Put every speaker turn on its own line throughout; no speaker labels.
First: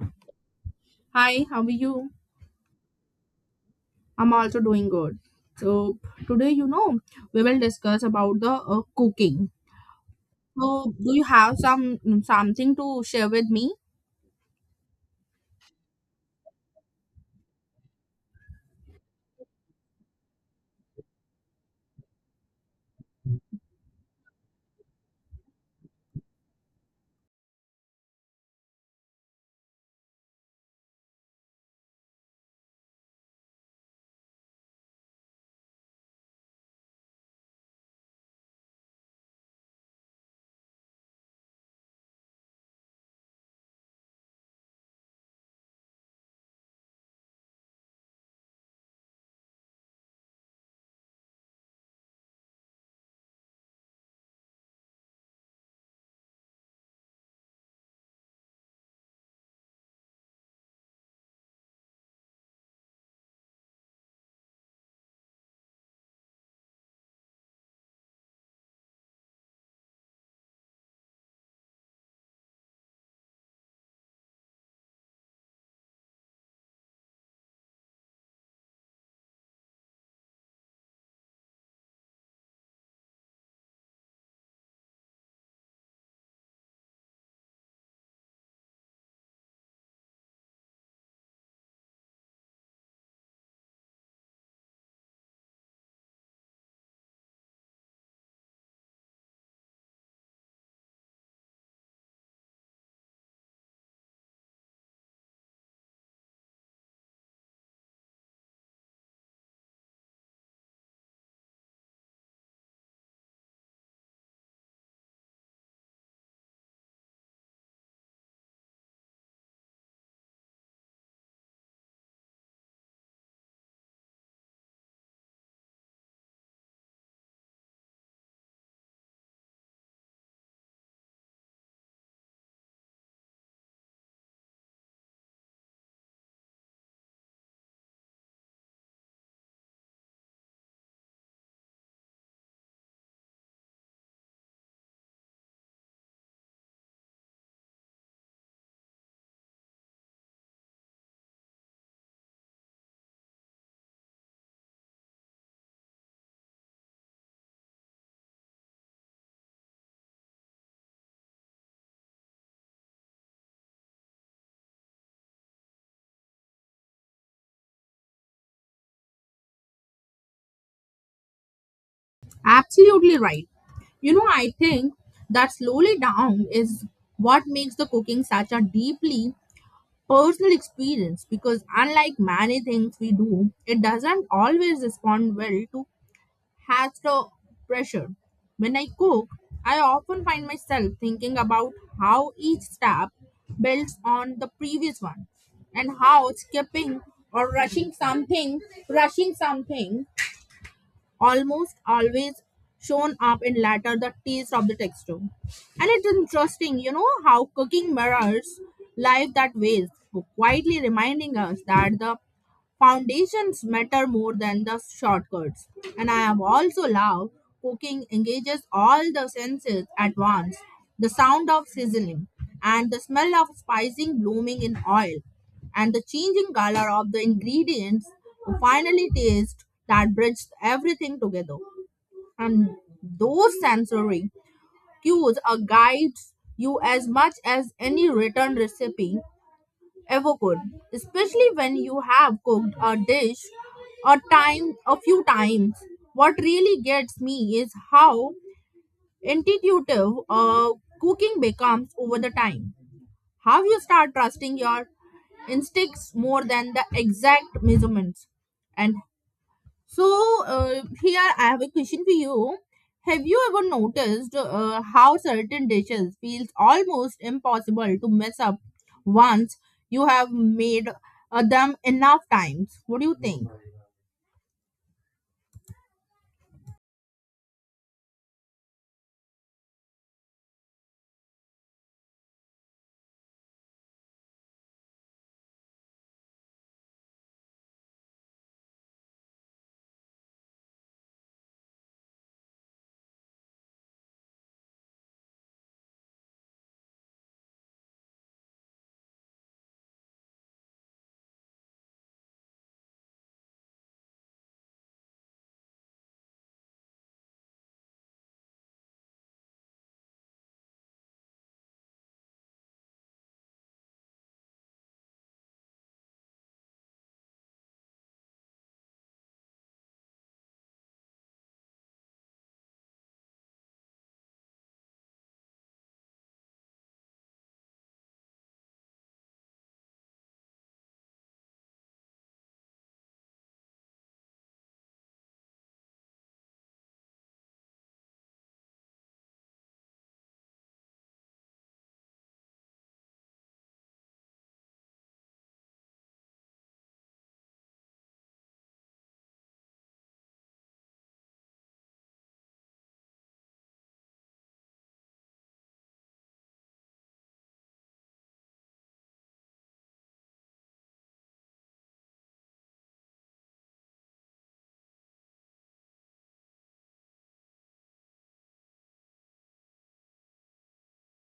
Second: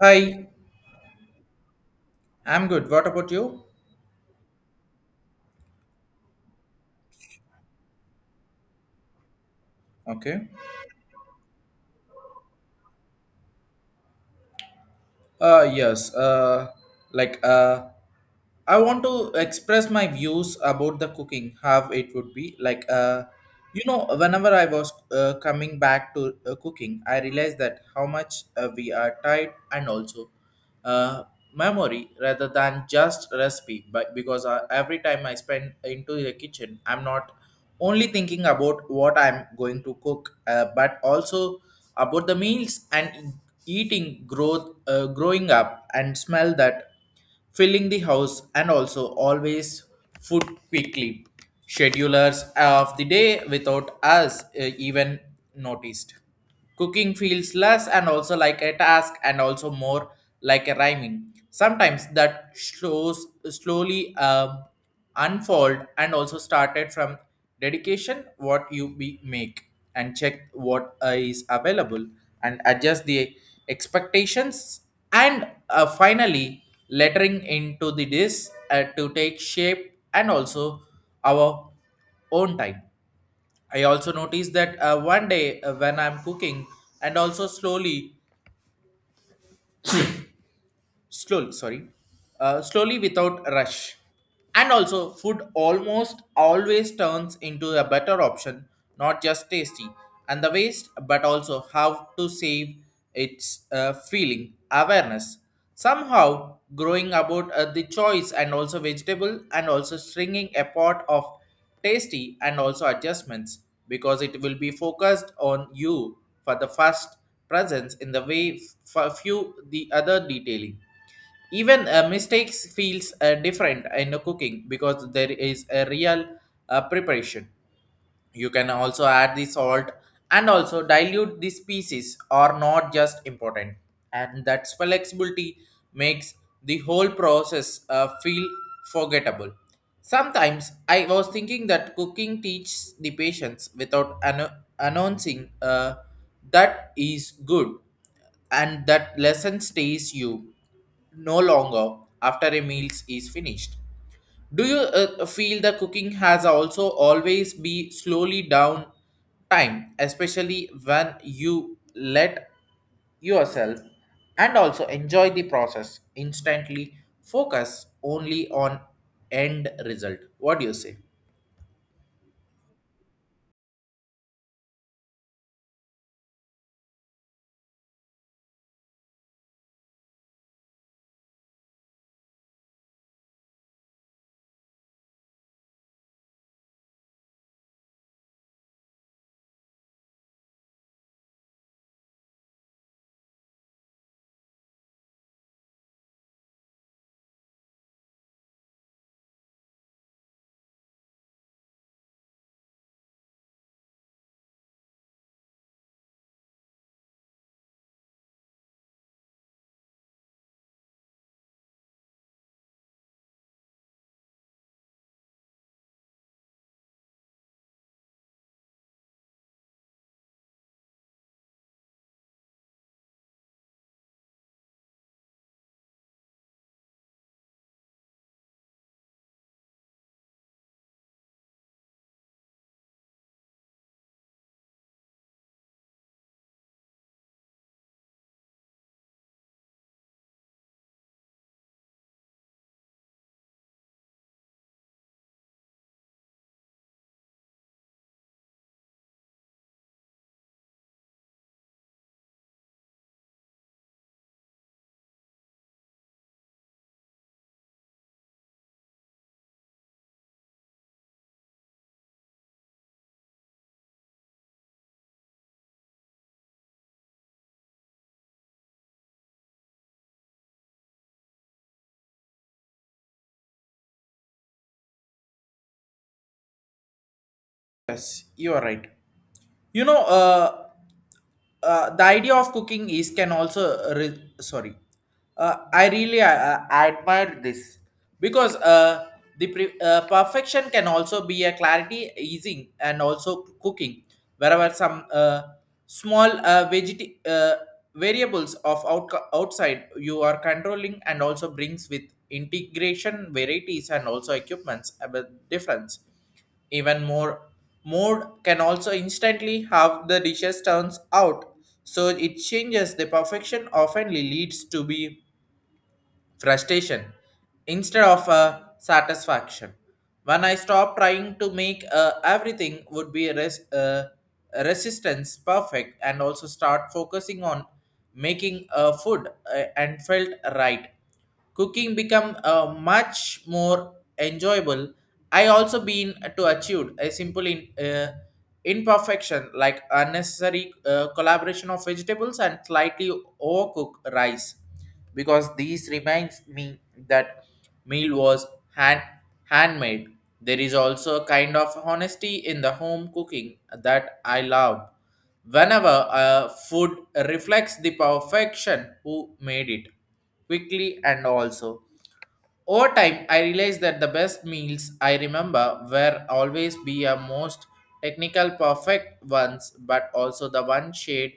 Hi,
Hi, how are you?
I'm good. What about you?
I'm also doing good. So Today, we will discuss about the cooking.
Okay.
So do you have something to share with me?
Yes. Like uh, I want to express my views about the cooking, how it would be. Whenever I was coming back to cooking, I realized that how much we are tied and also uh, memory rather than just recipe. But because every time I spend into the kitchen, I'm not only thinking about what I'm going to cook, but also about the meals and eating growth, growing up and smell that filling the house and also always food quickly schedulers of the day without us even noticed cooking feels less and also like a task and also more like a rhyming sometimes that slows slowly unfold and also started from dedication what you be make and check what is available and adjust the expectations and finally lettering into the this to take shape and also our own time. I also noticed that one day when I'm cooking and also slowly sorry slowly without rush and also food almost always turns into a better option, not just tasty and the waste but also how to save its feeling awareness somehow growing about the choice and also vegetable and also stringing a pot of tasty and also adjustments because it will be focused on you for the first presence in the way few the other detailing even mistakes feels different in the cooking because there is a real preparation. You can also add the salt and also dilute the species are not just important. And that flexibility makes the whole process feel forgettable. Sometimes I was thinking that cooking teaches the patience without announcing that is good, and that lesson stays you no longer after a meal is finished. Do you feel the cooking has also always be slowly down time, especially when you let yourself and also enjoy the process instantly focus only on end result? What do you say?
Absolutely right. You know, I think that slowly down is what makes the cooking such a deeply personal experience because unlike many things we do, it doesn't always respond well to has the pressure. When I cook, I often find myself thinking about how each step builds on the previous one and how skipping or rushing something almost always shown up in latter the taste of the texture. And it's interesting, you know, how cooking mirrors life that ways, quietly reminding us that the foundations matter more than the shortcuts. And I have also loved cooking engages all the senses at once. The sound of sizzling and the smell of spicing blooming in oil and the changing color of the ingredients to finally taste that bridges everything together. And those sensory cues are guides you as much as any written recipe ever could, especially when you have cooked a dish a few times. What really gets me is how intuitive cooking becomes over the time, how you start trusting your instincts more than the exact measurements. And so here I have a question for you. Have you ever noticed how certain dishes feels almost impossible to mess up once you have made them enough times? What do you think?
Yes, you are right. you know uh the idea of cooking is can also re- sorry I really admire this because the perfection can also be a clarity easing and also cooking wherever some small variables of outside you are controlling and also brings with integration varieties and also equipments a bit difference even more, mode can also instantly have the dishes turns out, so it changes the perfection often leads to be frustration instead of a satisfaction. When I stop trying to make everything would be resistance perfect and also start focusing on making food and felt right. Cooking become much more enjoyable. I also been to achieved a simple imperfection, like unnecessary collaboration of vegetables and slightly overcooked rice, because these reminds me that meal was hand handmade. There is also a kind of honesty in the home cooking that I love. Whenever food reflects the perfection who made it quickly and also over time, I realized that the best meals I remember were always be a most technical perfect ones, but also the one shared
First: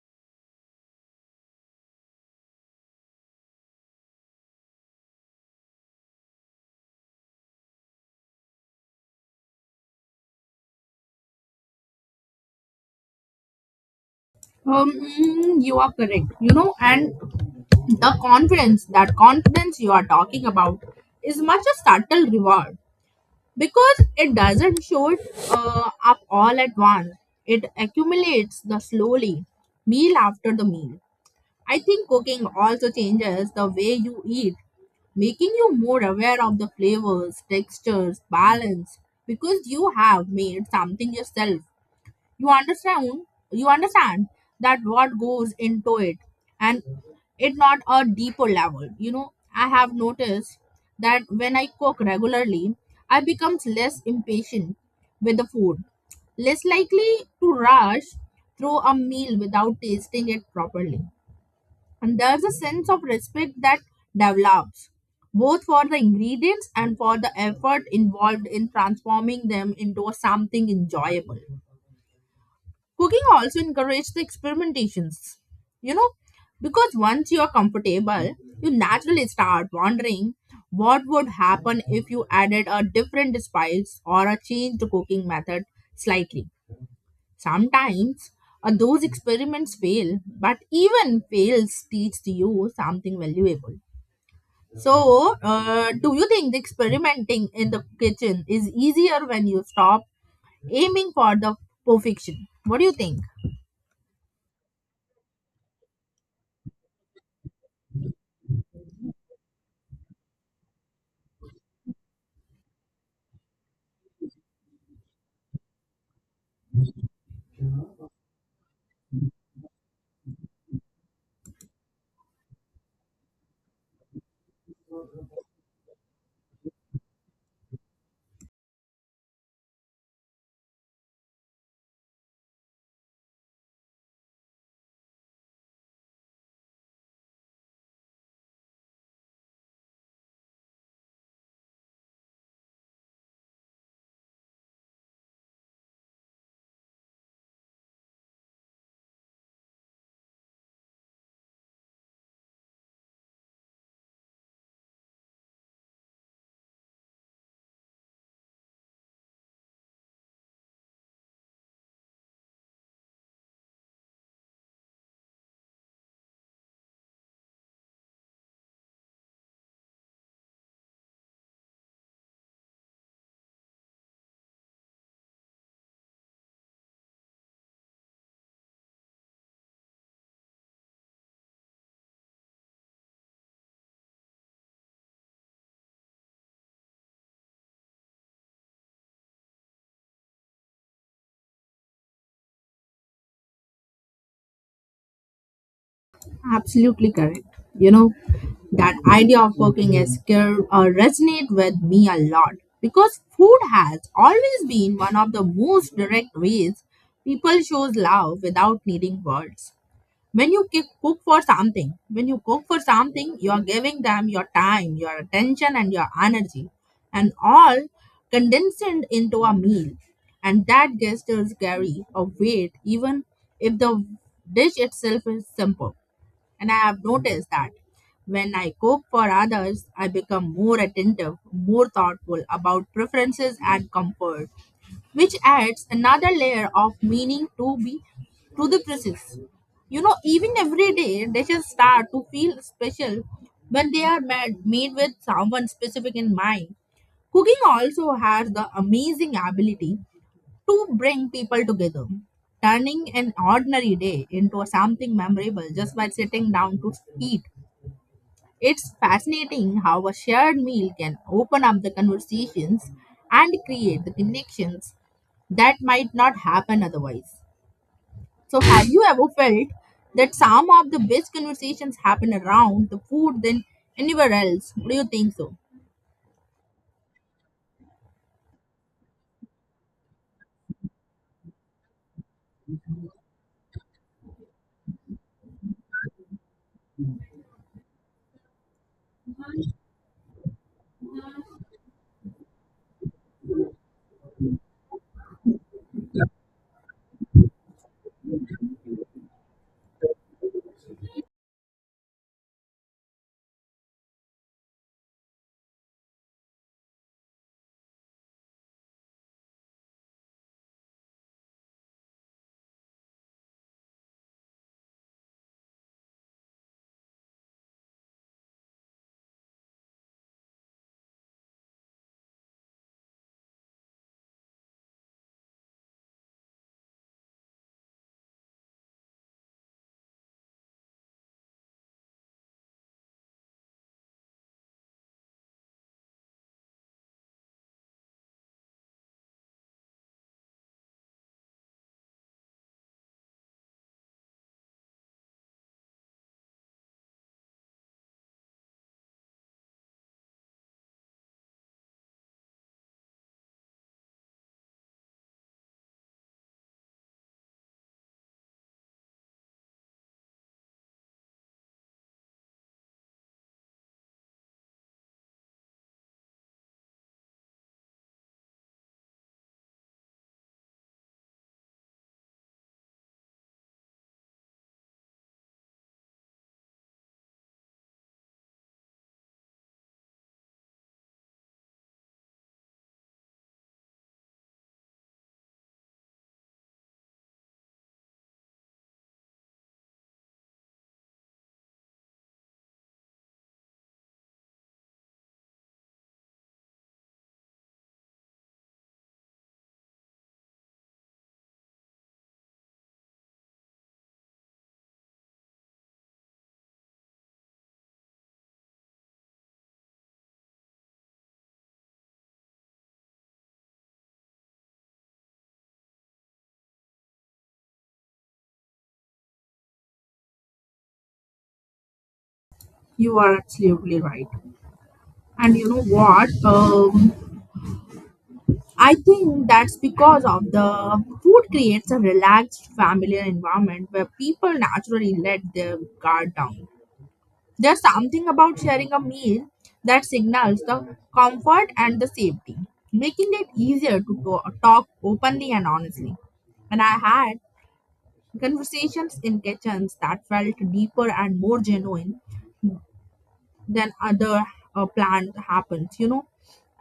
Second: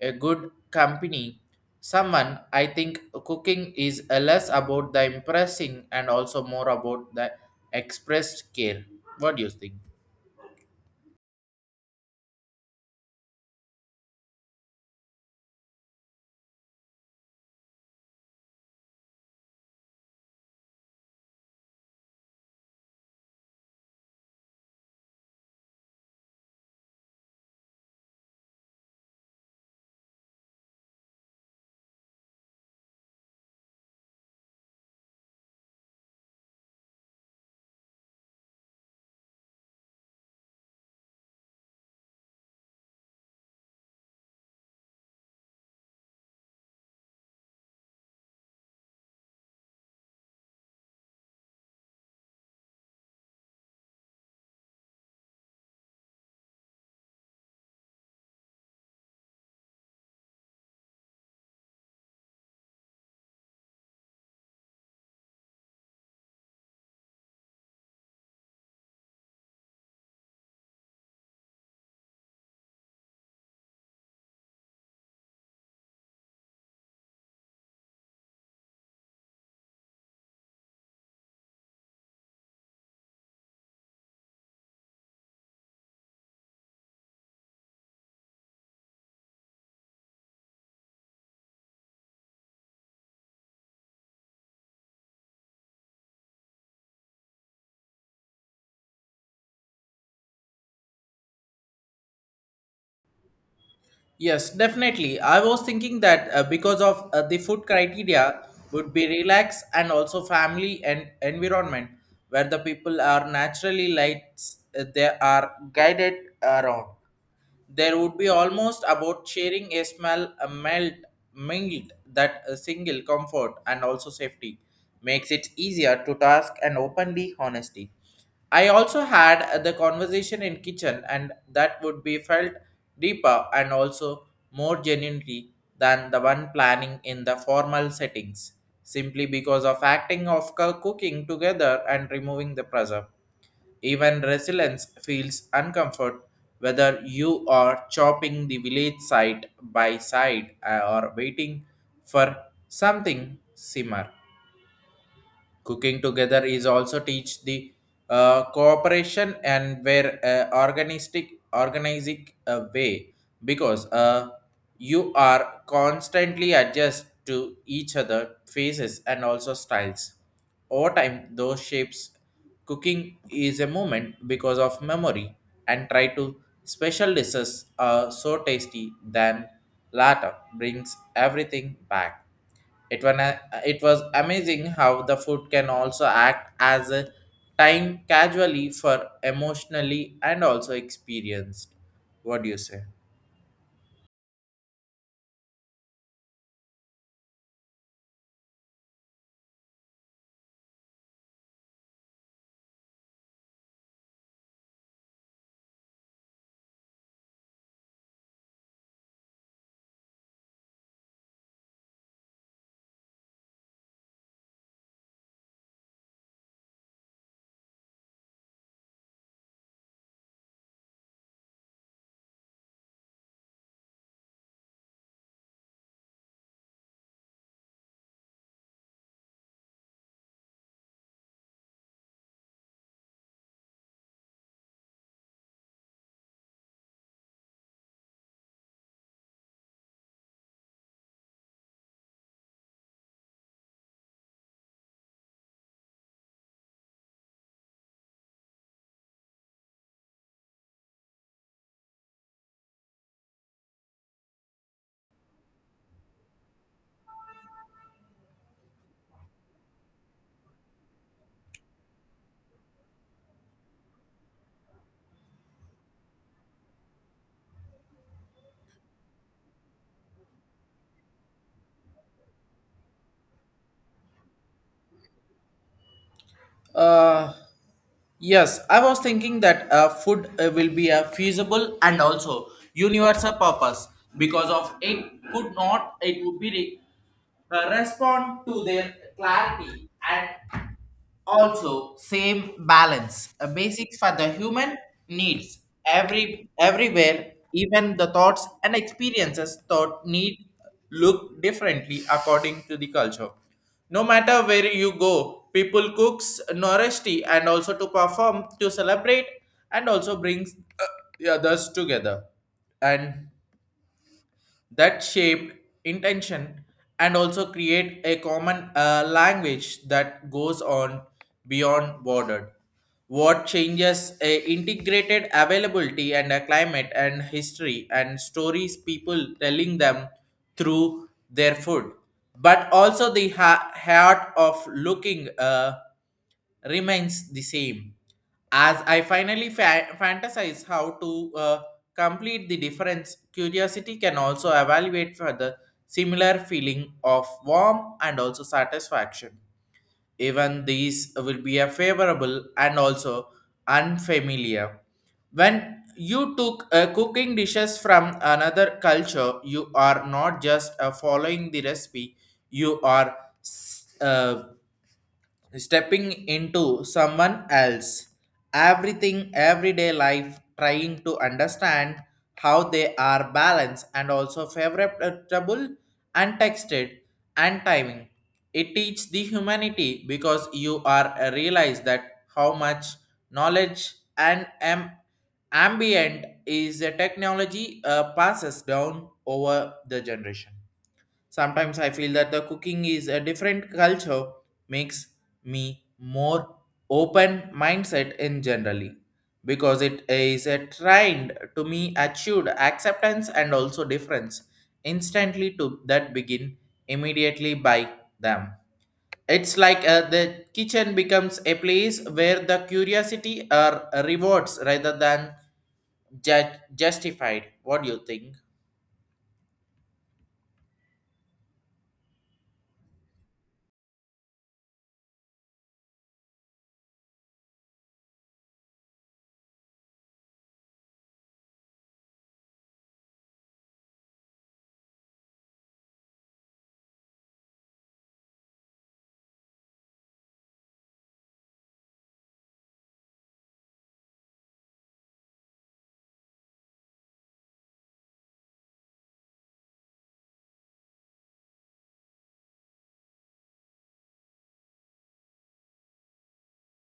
a good company. Someone, I think cooking is a less about the impressing and also more about the expressed care. What do you think?
You are correct. You know, and The confidence, that confidence you are talking about, is much a subtle reward because it doesn't show it up all at once. It accumulates the slowly, meal after the meal. I think cooking also changes the way you eat, making you more aware of the flavors, textures, balance because you have made something yourself. You understand you understand that what goes into it, and it not a deeper level. You know, I have noticed that when I cook regularly, I becomes less impatient with the food, less likely to rush through a meal without tasting it properly. And there's a sense of respect that develops both for the ingredients and for the effort involved in transforming them into something enjoyable. Cooking also encourages the experimentations, you know, because once you are comfortable you naturally start wondering what would happen if you added a different spice or a changed cooking method slightly. Sometimes those experiments fail, but even fails teach you something valuable. So, do you think the experimenting in the kitchen is easier when you stop aiming for the perfection? What do you think?
Yes, definitely. I was thinking that because of the food criteria would be relaxed, and also family and environment where the people are naturally lights they are guided around. There would be almost about sharing a smell a melt mingled that a single comfort and also safety makes it easier to task and openly honesty. I also had the conversation in kitchen and that would be felt deeper and also more genuinely than the one planning in the formal settings, simply because of acting of cooking together and removing the pressure even resilience feels uncomfort, whether you are chopping the village side by side or waiting for something simmer. Cooking together is also teach the cooperation and where organistic organizing way because you are constantly adjust to each other faces and also styles. Over time, those shapes cooking is a moment because of memory and try to special dishes are so tasty than latter brings everything back. It was, it was amazing how the food can also act as a time casually for emotionally and also experienced. What do you say?
Absolutely correct. You know, that idea of working as care resonate with me a lot because food has always been one of the most direct ways people shows love without needing words. Cook for something, when you cook for something, you are giving them your time, your attention and your energy, and all condensed into a meal. And that gestures carry a weight even if the dish itself is simple. And I have noticed that when I cook for others I become more attentive, more thoughtful about preferences and comfort, which adds another layer of meaning to be to the process. You know, even everyday dishes start to feel special when they are made with someone specific in mind. Cooking also has the amazing ability to bring people together, turning an ordinary day into something memorable just by sitting down to eat. It's fascinating how a shared meal can open up the conversations and create the connections that might not happen otherwise. So, have you ever felt that some of the best conversations happen around the food than anywhere else? Do you think so?
Uh, yes, I was thinking that food will be a feasible and also universal purpose because of it could not it would be re- respond to their clarity and also same balance a basics for the human needs everywhere, even the thoughts and experiences thought need look differently according to the culture. No matter where you go, people cooks nourishty and also to perform to celebrate and also brings uh, the others together, and that shaped intention and also create a common language that goes on beyond border. What changes a integrated availability and a climate and history and stories people telling them through their food, but also the heart of looking remains the same. As I finally fantasize how to complete the difference, curiosity can also evaluate for the similar feeling of warmth and also satisfaction, even these will be a favorable and also unfamiliar. When you took cooking dishes from another culture, you are not just following the recipe, you are s- uh, stepping into someone else everything everyday life trying to understand how they are balanced and also favorable and texted and timing. It teaches the humanity because you are realize that how much knowledge and ambient is a technology passes down over the generation. Sometimes I feel that the cooking is a different culture makes me more open mindset in generally, because it is a trend to me achieved acceptance and also difference instantly to that begin immediately by them. It's like the kitchen becomes a place where the curiosity are rewards rather than justified. What do you think?
You are absolutely right. And you know what? I think that's because of the food creates a relaxed familiar environment where people naturally let their guard down. There's something about sharing a meal that signals the comfort and the safety, making it easier to talk openly and honestly. And I had conversations in kitchens that felt deeper and more genuine than other planned happens, you know.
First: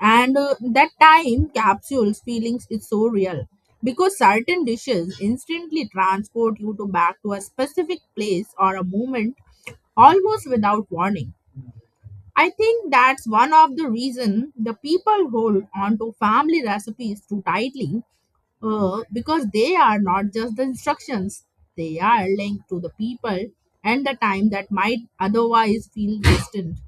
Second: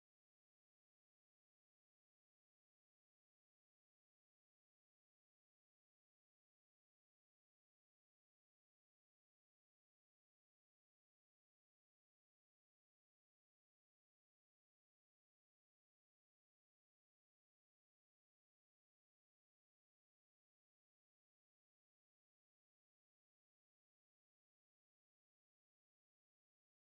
And that time capsules feelings is so real because certain dishes instantly transport you to back to a specific place or a moment almost without warning. I think that's one of the reason the people hold on to family recipes too tightly, because they are not just the instructions, they are linked to the people and the time that might otherwise feel distant.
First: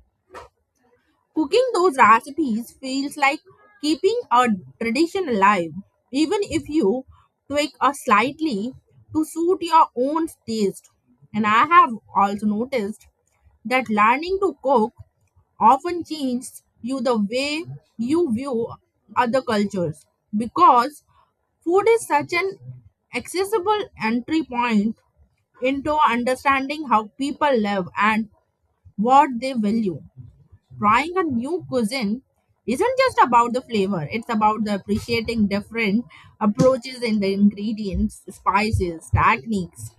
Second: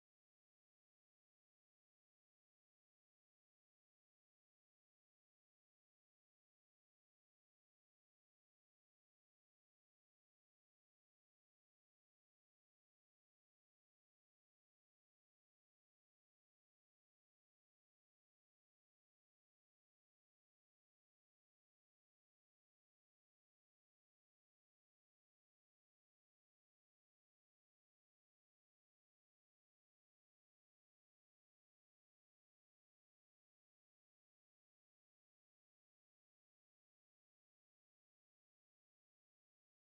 Cooking those recipes feels like keeping a tradition alive, even if you tweak a slightly to suit your own taste. And I have also noticed that learning to cook often changes you the way you view other cultures because food is such an accessible entry point into understanding how people live and what they value. Trying a new cuisine isn't just about the flavor, it's about the appreciating different approaches in the ingredients, spices, techniques.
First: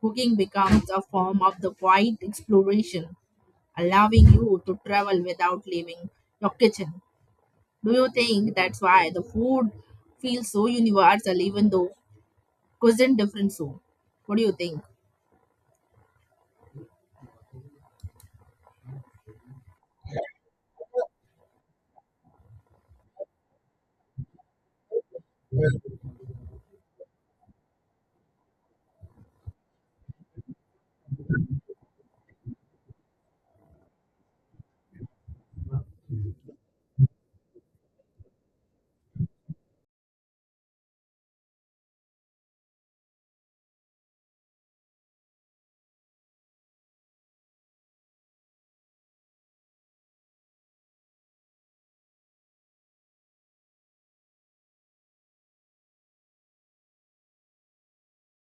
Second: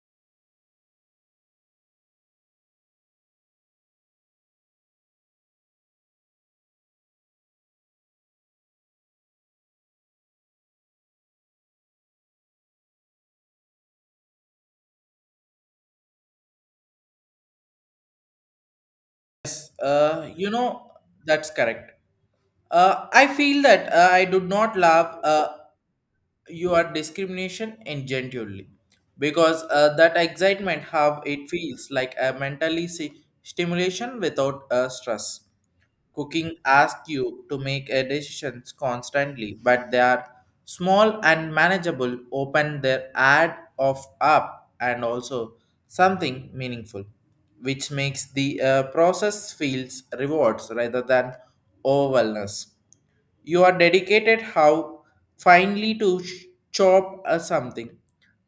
Cooking becomes a form of the quiet exploration, allowing you to travel without leaving your kitchen. Do you think that's why the food feels so universal even though cuisine different so? What do you think?
Yes, you know that's correct. I feel that I did not love your discrimination ingenuinely because that excitement how it feels like a mentally stimulation without stress. Cooking asks you to make a decisions constantly, but they are small and manageable. Open their ad of up and also something meaningful, which makes the process feels rewards rather than overwhelmness. You are dedicated how finely to chop a something.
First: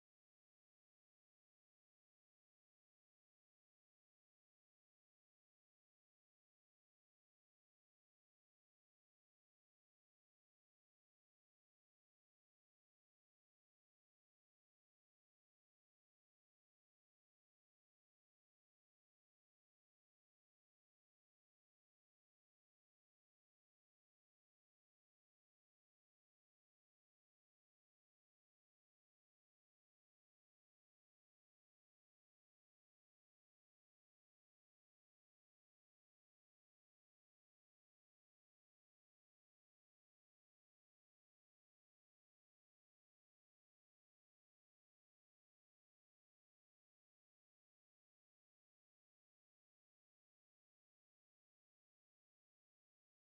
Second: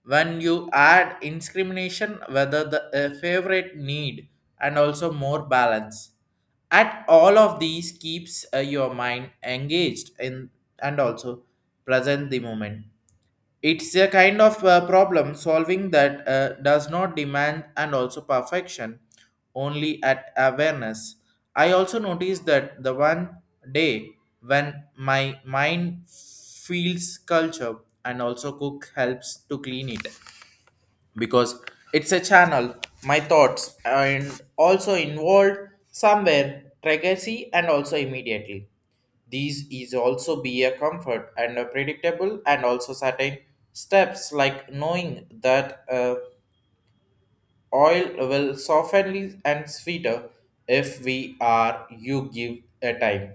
When you add discrimination, whether the a favorite need and also more balance. At all of these keeps your mind engaged in and also present the moment. It's a kind of problem solving that does not demand and also perfection, only at awareness. I also noticed that the one day when my mind feels culture and also cook helps to clean it, because it's a channel my thoughts and also involved somewhere legacy and also immediately these is also be a comfort and a predictable and also certain steps, like knowing that oil will soften and sweeter if we are you give a time.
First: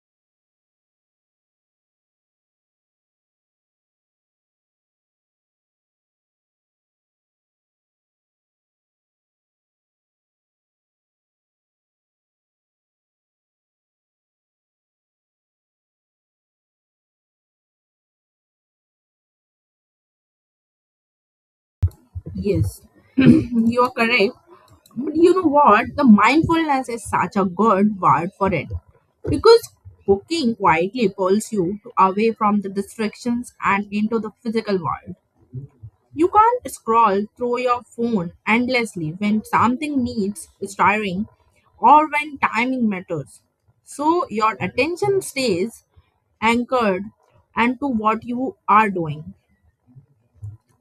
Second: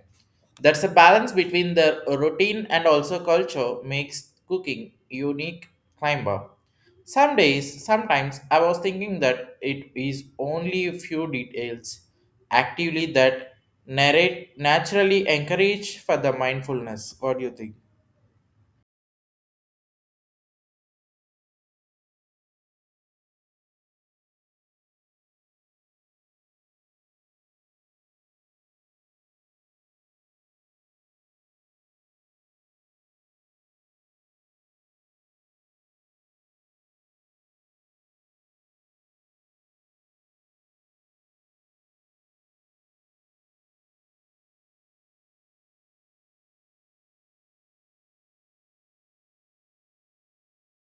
That's a balance between the routine and also culture makes cooking unique climber. Sometimes I was thinking that it is only a few details actively that narrate naturally encourage for the mindfulness. What do you think?
Yes, you're correct. But you know what? The mindfulness is such a good word for it, because cooking quietly pulls you away from the distractions and into the physical world. You can't scroll through your phone endlessly when something needs stirring or when timing matters. So your attention stays anchored and to what you are doing.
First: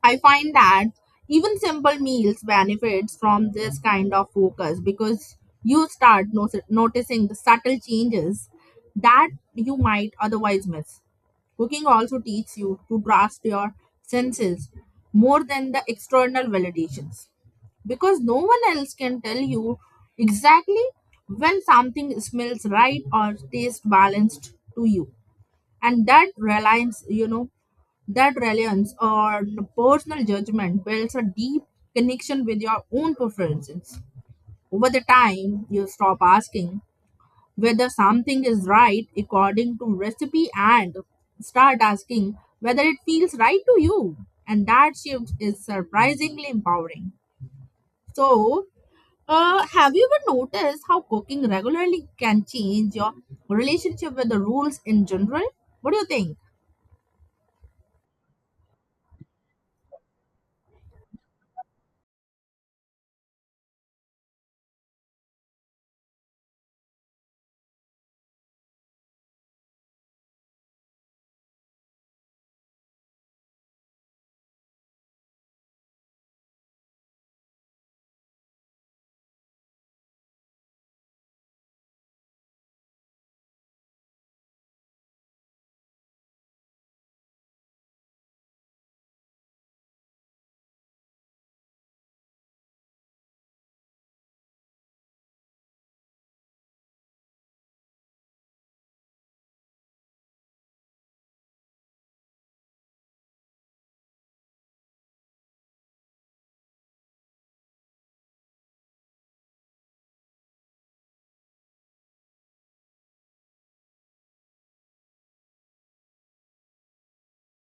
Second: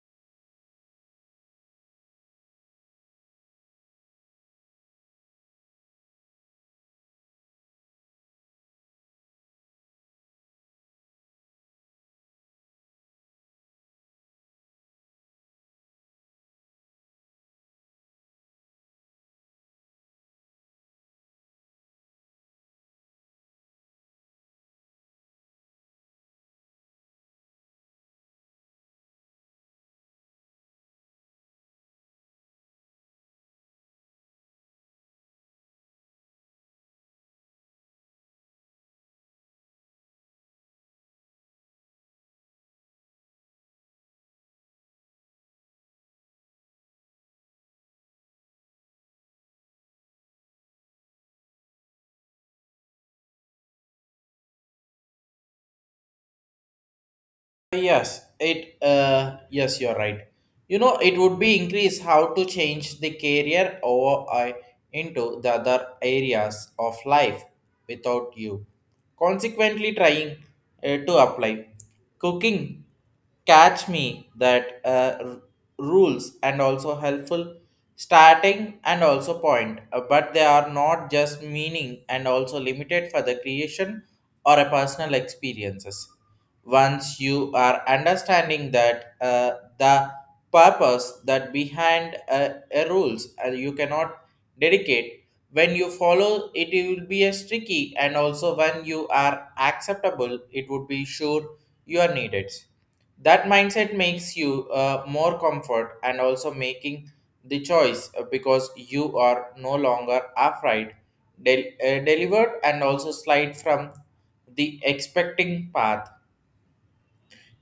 I find that even simple meals benefits from this kind of focus because you start noticing the subtle changes that you might otherwise miss. Cooking also teaches you to trust your senses more than the external validations because no one else can tell you exactly when something smells right or tastes balanced to you. And that reliance, you know, that reliance on personal judgment builds a deep connection with your own preferences. Over the time you stop asking whether something is right according to recipe and start asking whether it feels right to you, and that shift is surprisingly empowering. So, have you ever noticed how cooking regularly can change your relationship with the rules in general? What do you think?
Yes, you're right. You know, it would be increase how to change the career or I into the other areas of life without you. Consequently, trying to apply cooking catch me that rules and also helpful starting and also point. But they are not just meaning and also limited for the creation or a personal experiences once you are understanding that the purpose that behind a rules, you cannot dedicate. When you follow it, it will be a tricky, and also when you are acceptable it would be sure you are needed. That mindset makes you more comfort and also making the choice because you are no longer afraid delivered and also slide from the expecting path.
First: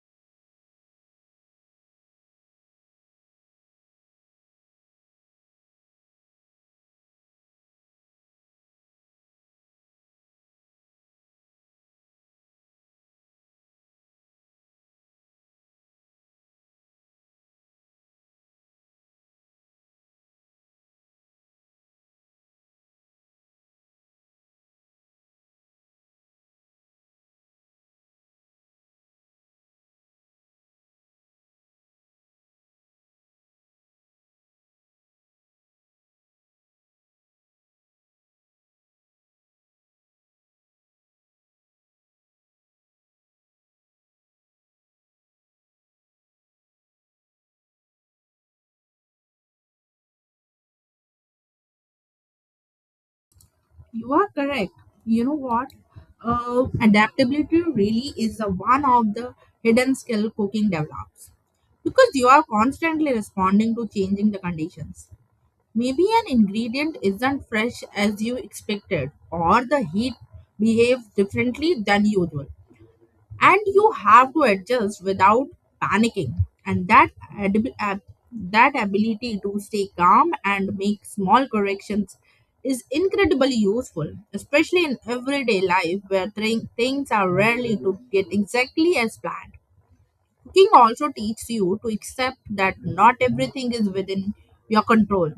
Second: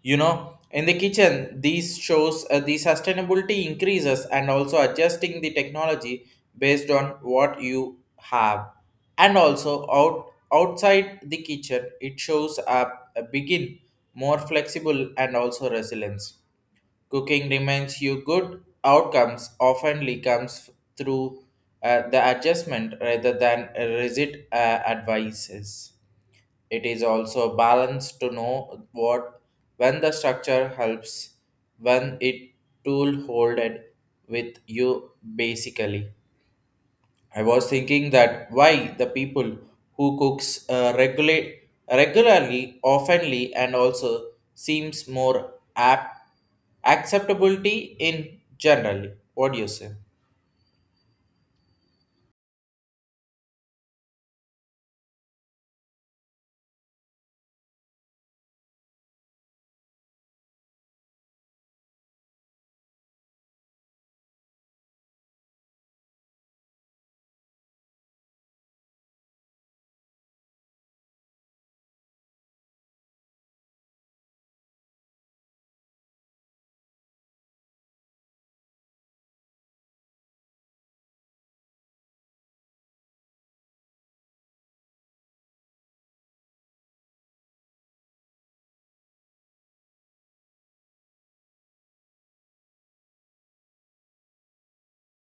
You know, in the kitchen these shows the sustainability increases and also adjusting the technology based on what you have, and also outside the kitchen it shows up a begin more flexible and also resilience. Cooking reminds you good outcomes often comes through the adjustment rather than rigid advices. It is also a balance to know what when the structure helps, when it tool hold it with you basically. I was thinking that why the people who cooks regulate regularly, oftenly, and also seems more apt acceptability in generally. What do you say?
You are correct. You know what? Adaptability really is a one of the hidden skill cooking develops because you are constantly responding to changing the conditions. Maybe an ingredient isn't fresh as you expected, or the heat behaves differently than usual and you have to adjust without panicking. And that adab- ab- that ability to stay calm and make small corrections is incredibly useful, especially in everyday life where things are rarely to get exactly as planned. Cooking also teaches you to accept that not everything is within your control,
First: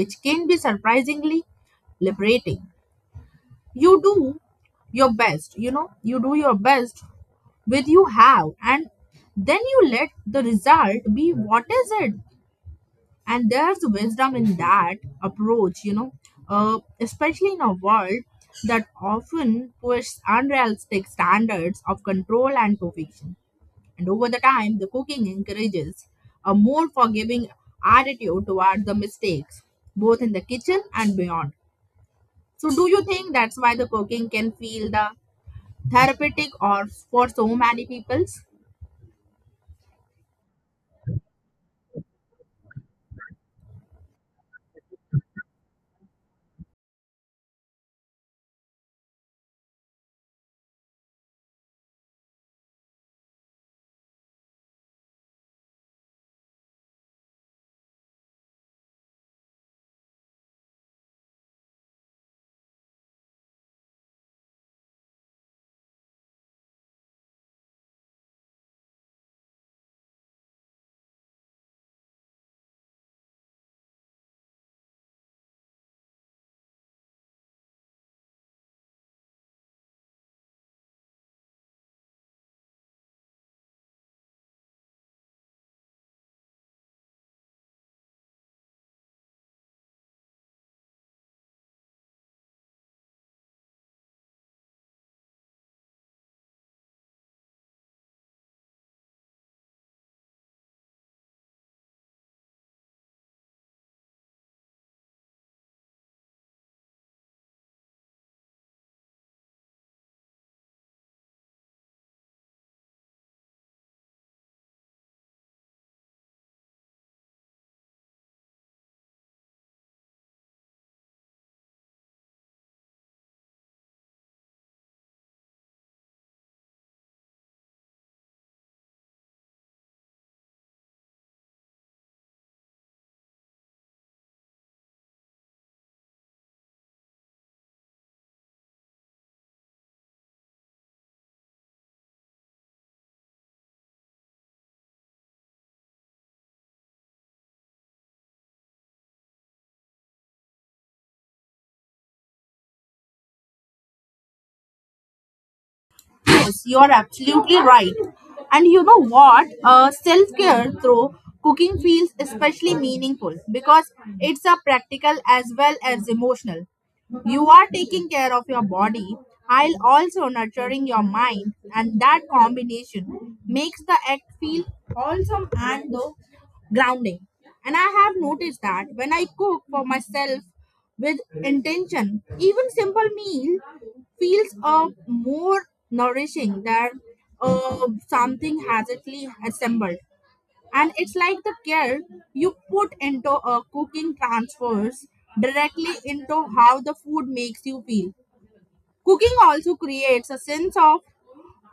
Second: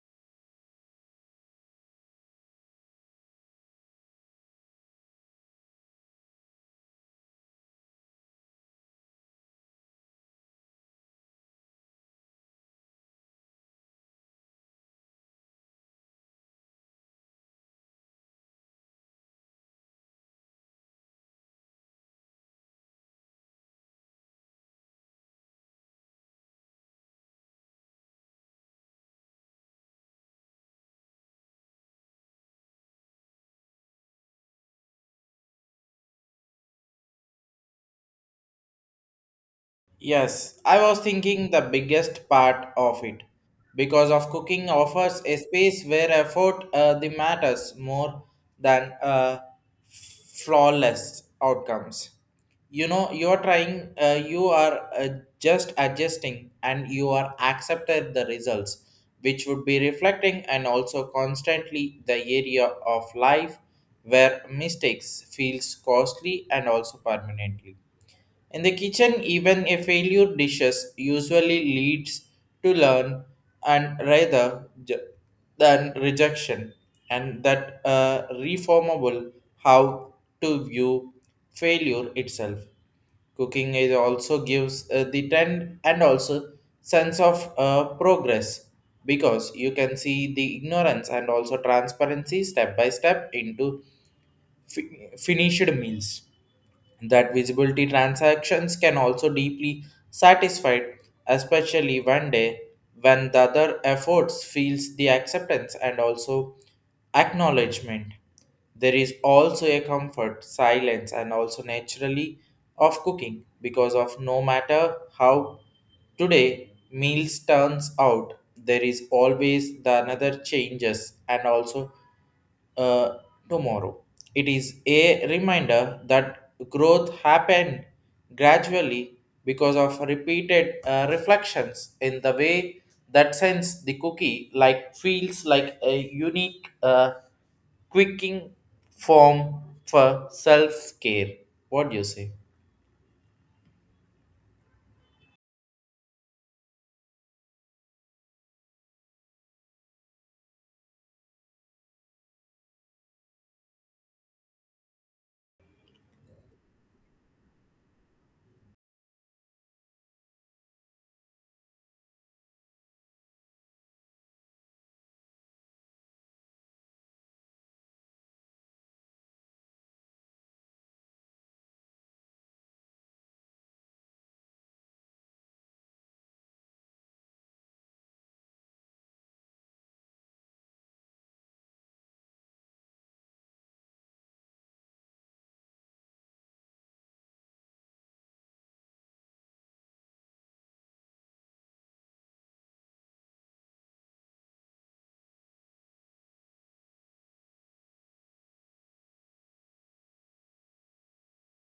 which can be surprisingly liberating. you do you do your best with you have, and then you let the result be what is it. And there's wisdom in that approach, you know, especially in a world that often pushes unrealistic standards of control and perfection. And over the time the cooking encourages a more forgiving attitude toward the mistakes, both in the kitchen and beyond. So do you think that's why the cooking can feel the therapeutic or for so many peoples?
Yes, I was thinking the biggest part of it because of cooking offers a space where effort the matters more than flawless outcomes. You know, you are trying, you are just adjusting, and you are accepted the results, which would be reflecting and also constantly the area of life where mistakes feels costly and also permanently in the kitchen, even a failure dishes usually leads to learn and than rejection, and that reformable how to view failure itself. Cooking is also gives the trend and also sense of progress because you can see the ignorance and also transparency step by step into finished meals. That visibility transactions can also deeply satisfied, especially one day when the other efforts feels the acceptance and also acknowledgement. There is also a comfort, silence, and also naturally of cooking because of no matter how today meals turns out, there is always the another changes and also uh, tomorrow. It is a reminder that growth happened gradually because of repeated reflections in the way that sense the cookie like feels like a unique quicking form for self-care. What do you say?
Yes, you are absolutely right. And you know what? Self care through cooking feels especially meaningful because it's a practical as well as emotional. You are taking care of your body while also nurturing your mind, and that combination makes the act feel wholesome and though grounding. And I have noticed that when I cook for myself with intention, even simple meal feels more nourishing than something hastily assembled. And it's like the care you put into cooking transfers directly into how the food makes you feel. Cooking also creates a sense of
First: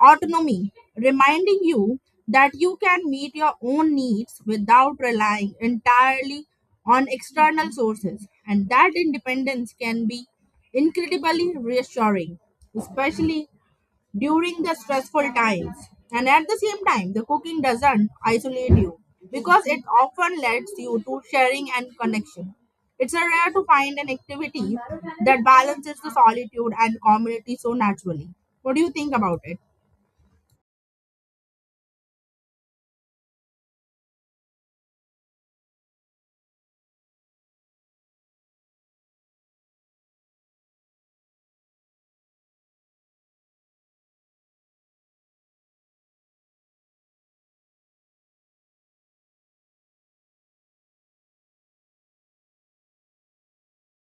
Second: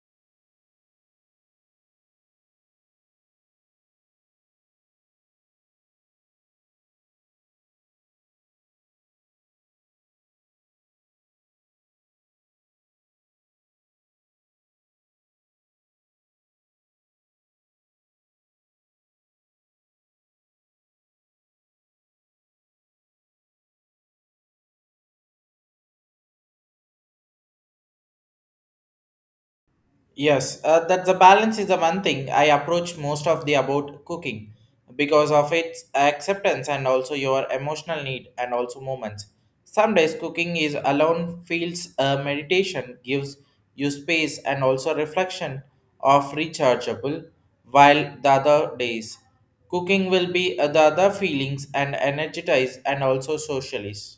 autonomy, reminding you that you can meet your own needs without relying entirely on external sources. And that independence can be incredibly reassuring, especially during the stressful times. And at the same time, the cooking doesn't isolate you because it often lets you to sharing and connection. It's a rare to find an activity that balances the solitude and community so naturally. What do you think about it?
Yes, that the balance is the one thing I approach most of the about cooking because of its acceptance and also your emotional need and also moments. Some days cooking is alone feels meditation gives you space and also reflection of rechargeable, while the other days cooking will be the other feelings and energize and also socialist.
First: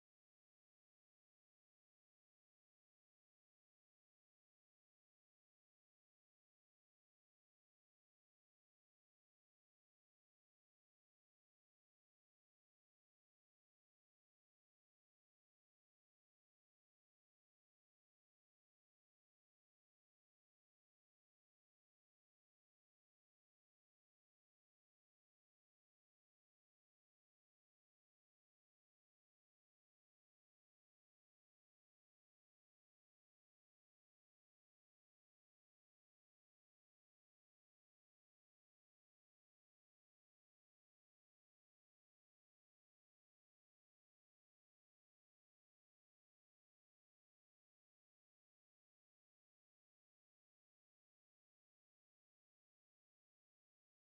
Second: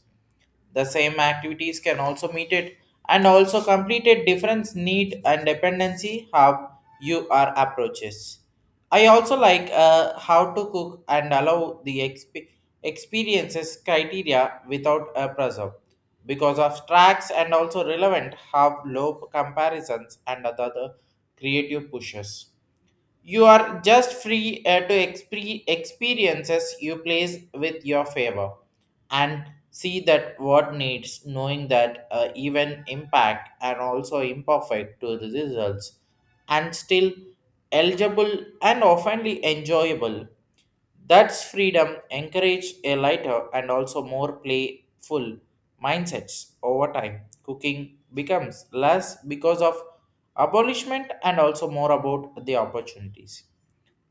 The same activities can also meet it and also completed different need and dependency how you are approaches. I also like how to cook and allow the experiences criteria without a preserve because of tracks and also relevant have low comparisons and other creative pushes. You are just free to experiences you place with your favor and see that what needs, knowing that even impact and also imperfect to the results and still eligible and oftenly enjoyable. That's freedom encourage a lighter and also more playful mindsets over time. Cooking becomes less because of abolishment and also more about the opportunities.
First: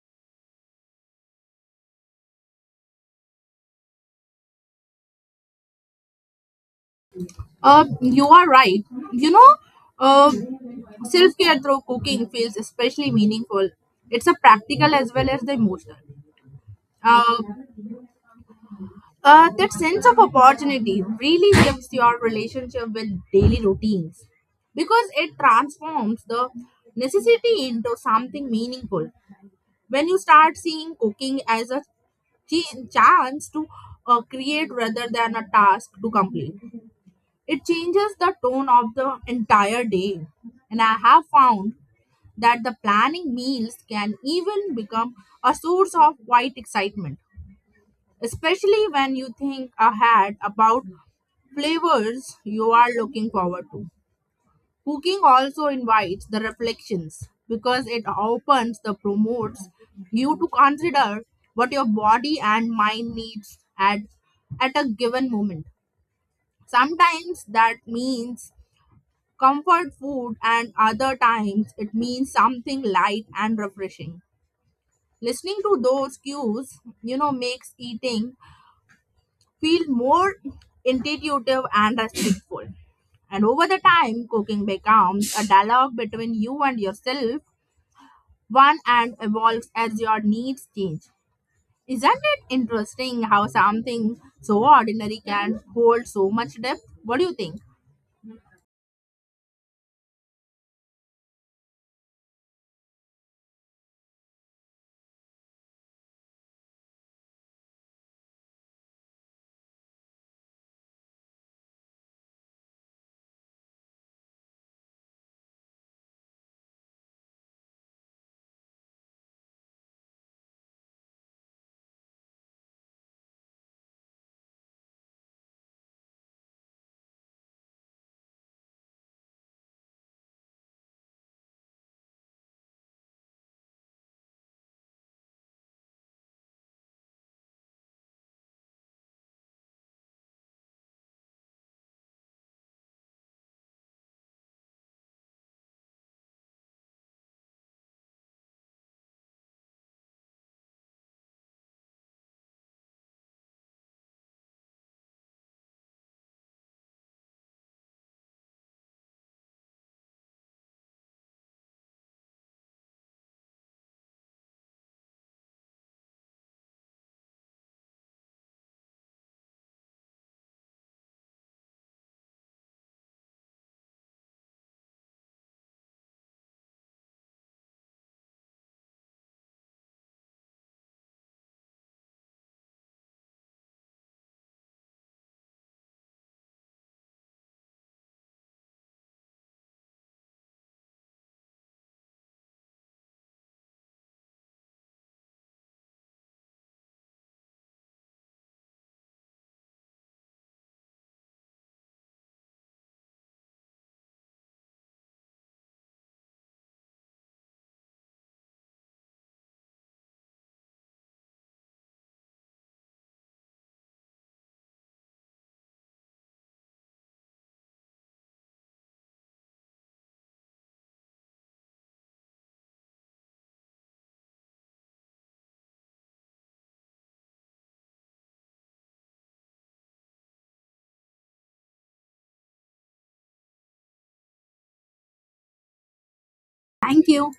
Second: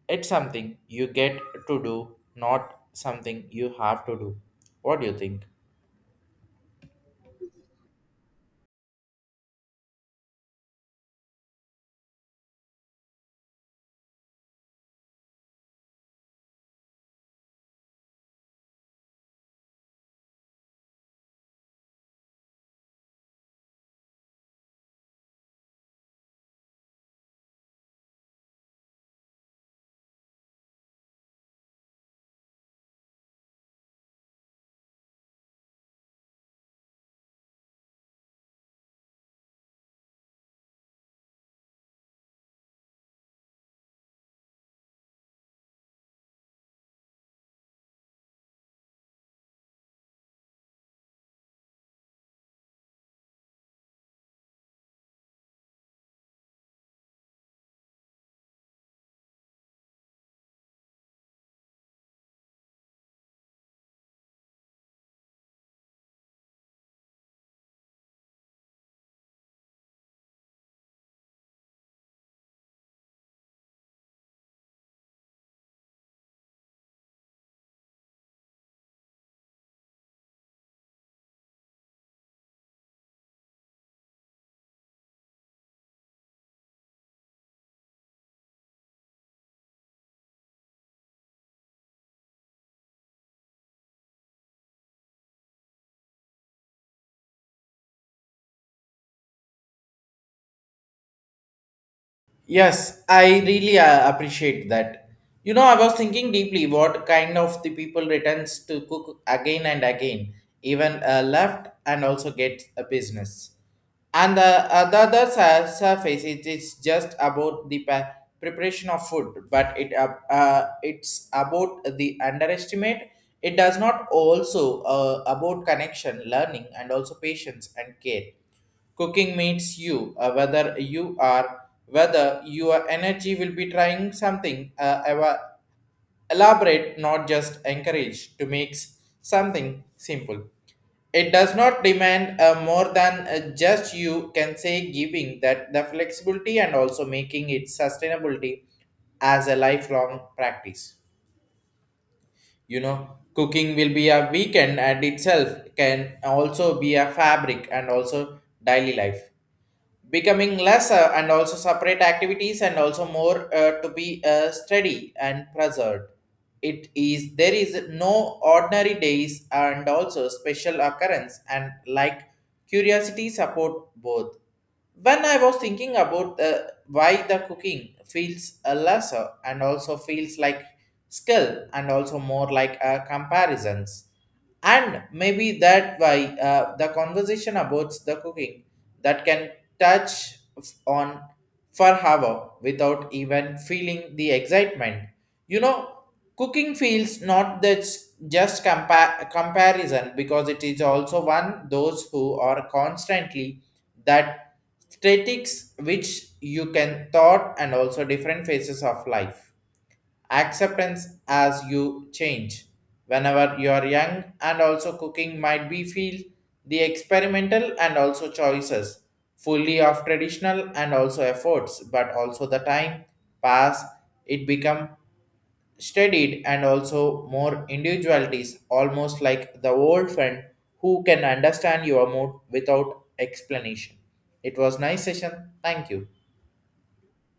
It's something you get to do, not something you have to do. What do you think?
You are right. You know, uh, self care through cooking feels especially meaningful. It's a practical as well as the emotional. Uh, that sense of opportunity really shifts your relationship with daily routines because it transforms the necessity into something meaningful. When you start seeing cooking as a chance to create rather than a task to complete, it changes the tone of the entire day. And I have found that the planning meals can even become a source of quiet excitement, especially when you think ahead about flavors you are looking forward to. Cooking also invites the reflections because it opens the promotes you to consider what your body and mind needs at a given moment. Sometimes that means comfort food and other times it means something light and refreshing. Listening to those cues, you know, makes eating feel more intuitive and respectful. And over the time, cooking becomes a dialogue between you and yourself, one and evolves as your needs change. Isn't it interesting how something so ordinary can hold so much depth? What do you think?
Yes, I really appreciate that. You know, I was thinking deeply what kind of the people returns to cook again and again, even left and also gets a business. And the other surface it is just about the preparation of food, but it it's about the underestimate. It does not also about connection, learning, and also patience and care. Cooking means you, whether your energy will be trying something ever elaborate, not just encourage to make something simple. It does not demand more than just you can say giving that the flexibility and also making it sustainability as a lifelong practice. You know, cooking will be a weekend and itself can also be a fabric and also daily life becoming lesser and also separate activities and also more to be steady and preserved. It is there is no ordinary days and also special occurrence and like curiosity support both when I was thinking about why the cooking feels a lesser and also feels like skill and also more like comparisons, and maybe that why the conversation about the cooking that can touch on for hour without even feeling the excitement. You know, cooking feels not that just comparison because it is also one those who are constantly that statics which you can thought and also different phases of life acceptance as you change. Whenever you are young and also cooking might be feel the experimental and also choices fully of traditional and also efforts, but also the time pass it become studied and also more individualities, almost like the old friend who can understand your mood without explanation. It was nice session. Thank you.
Thank you.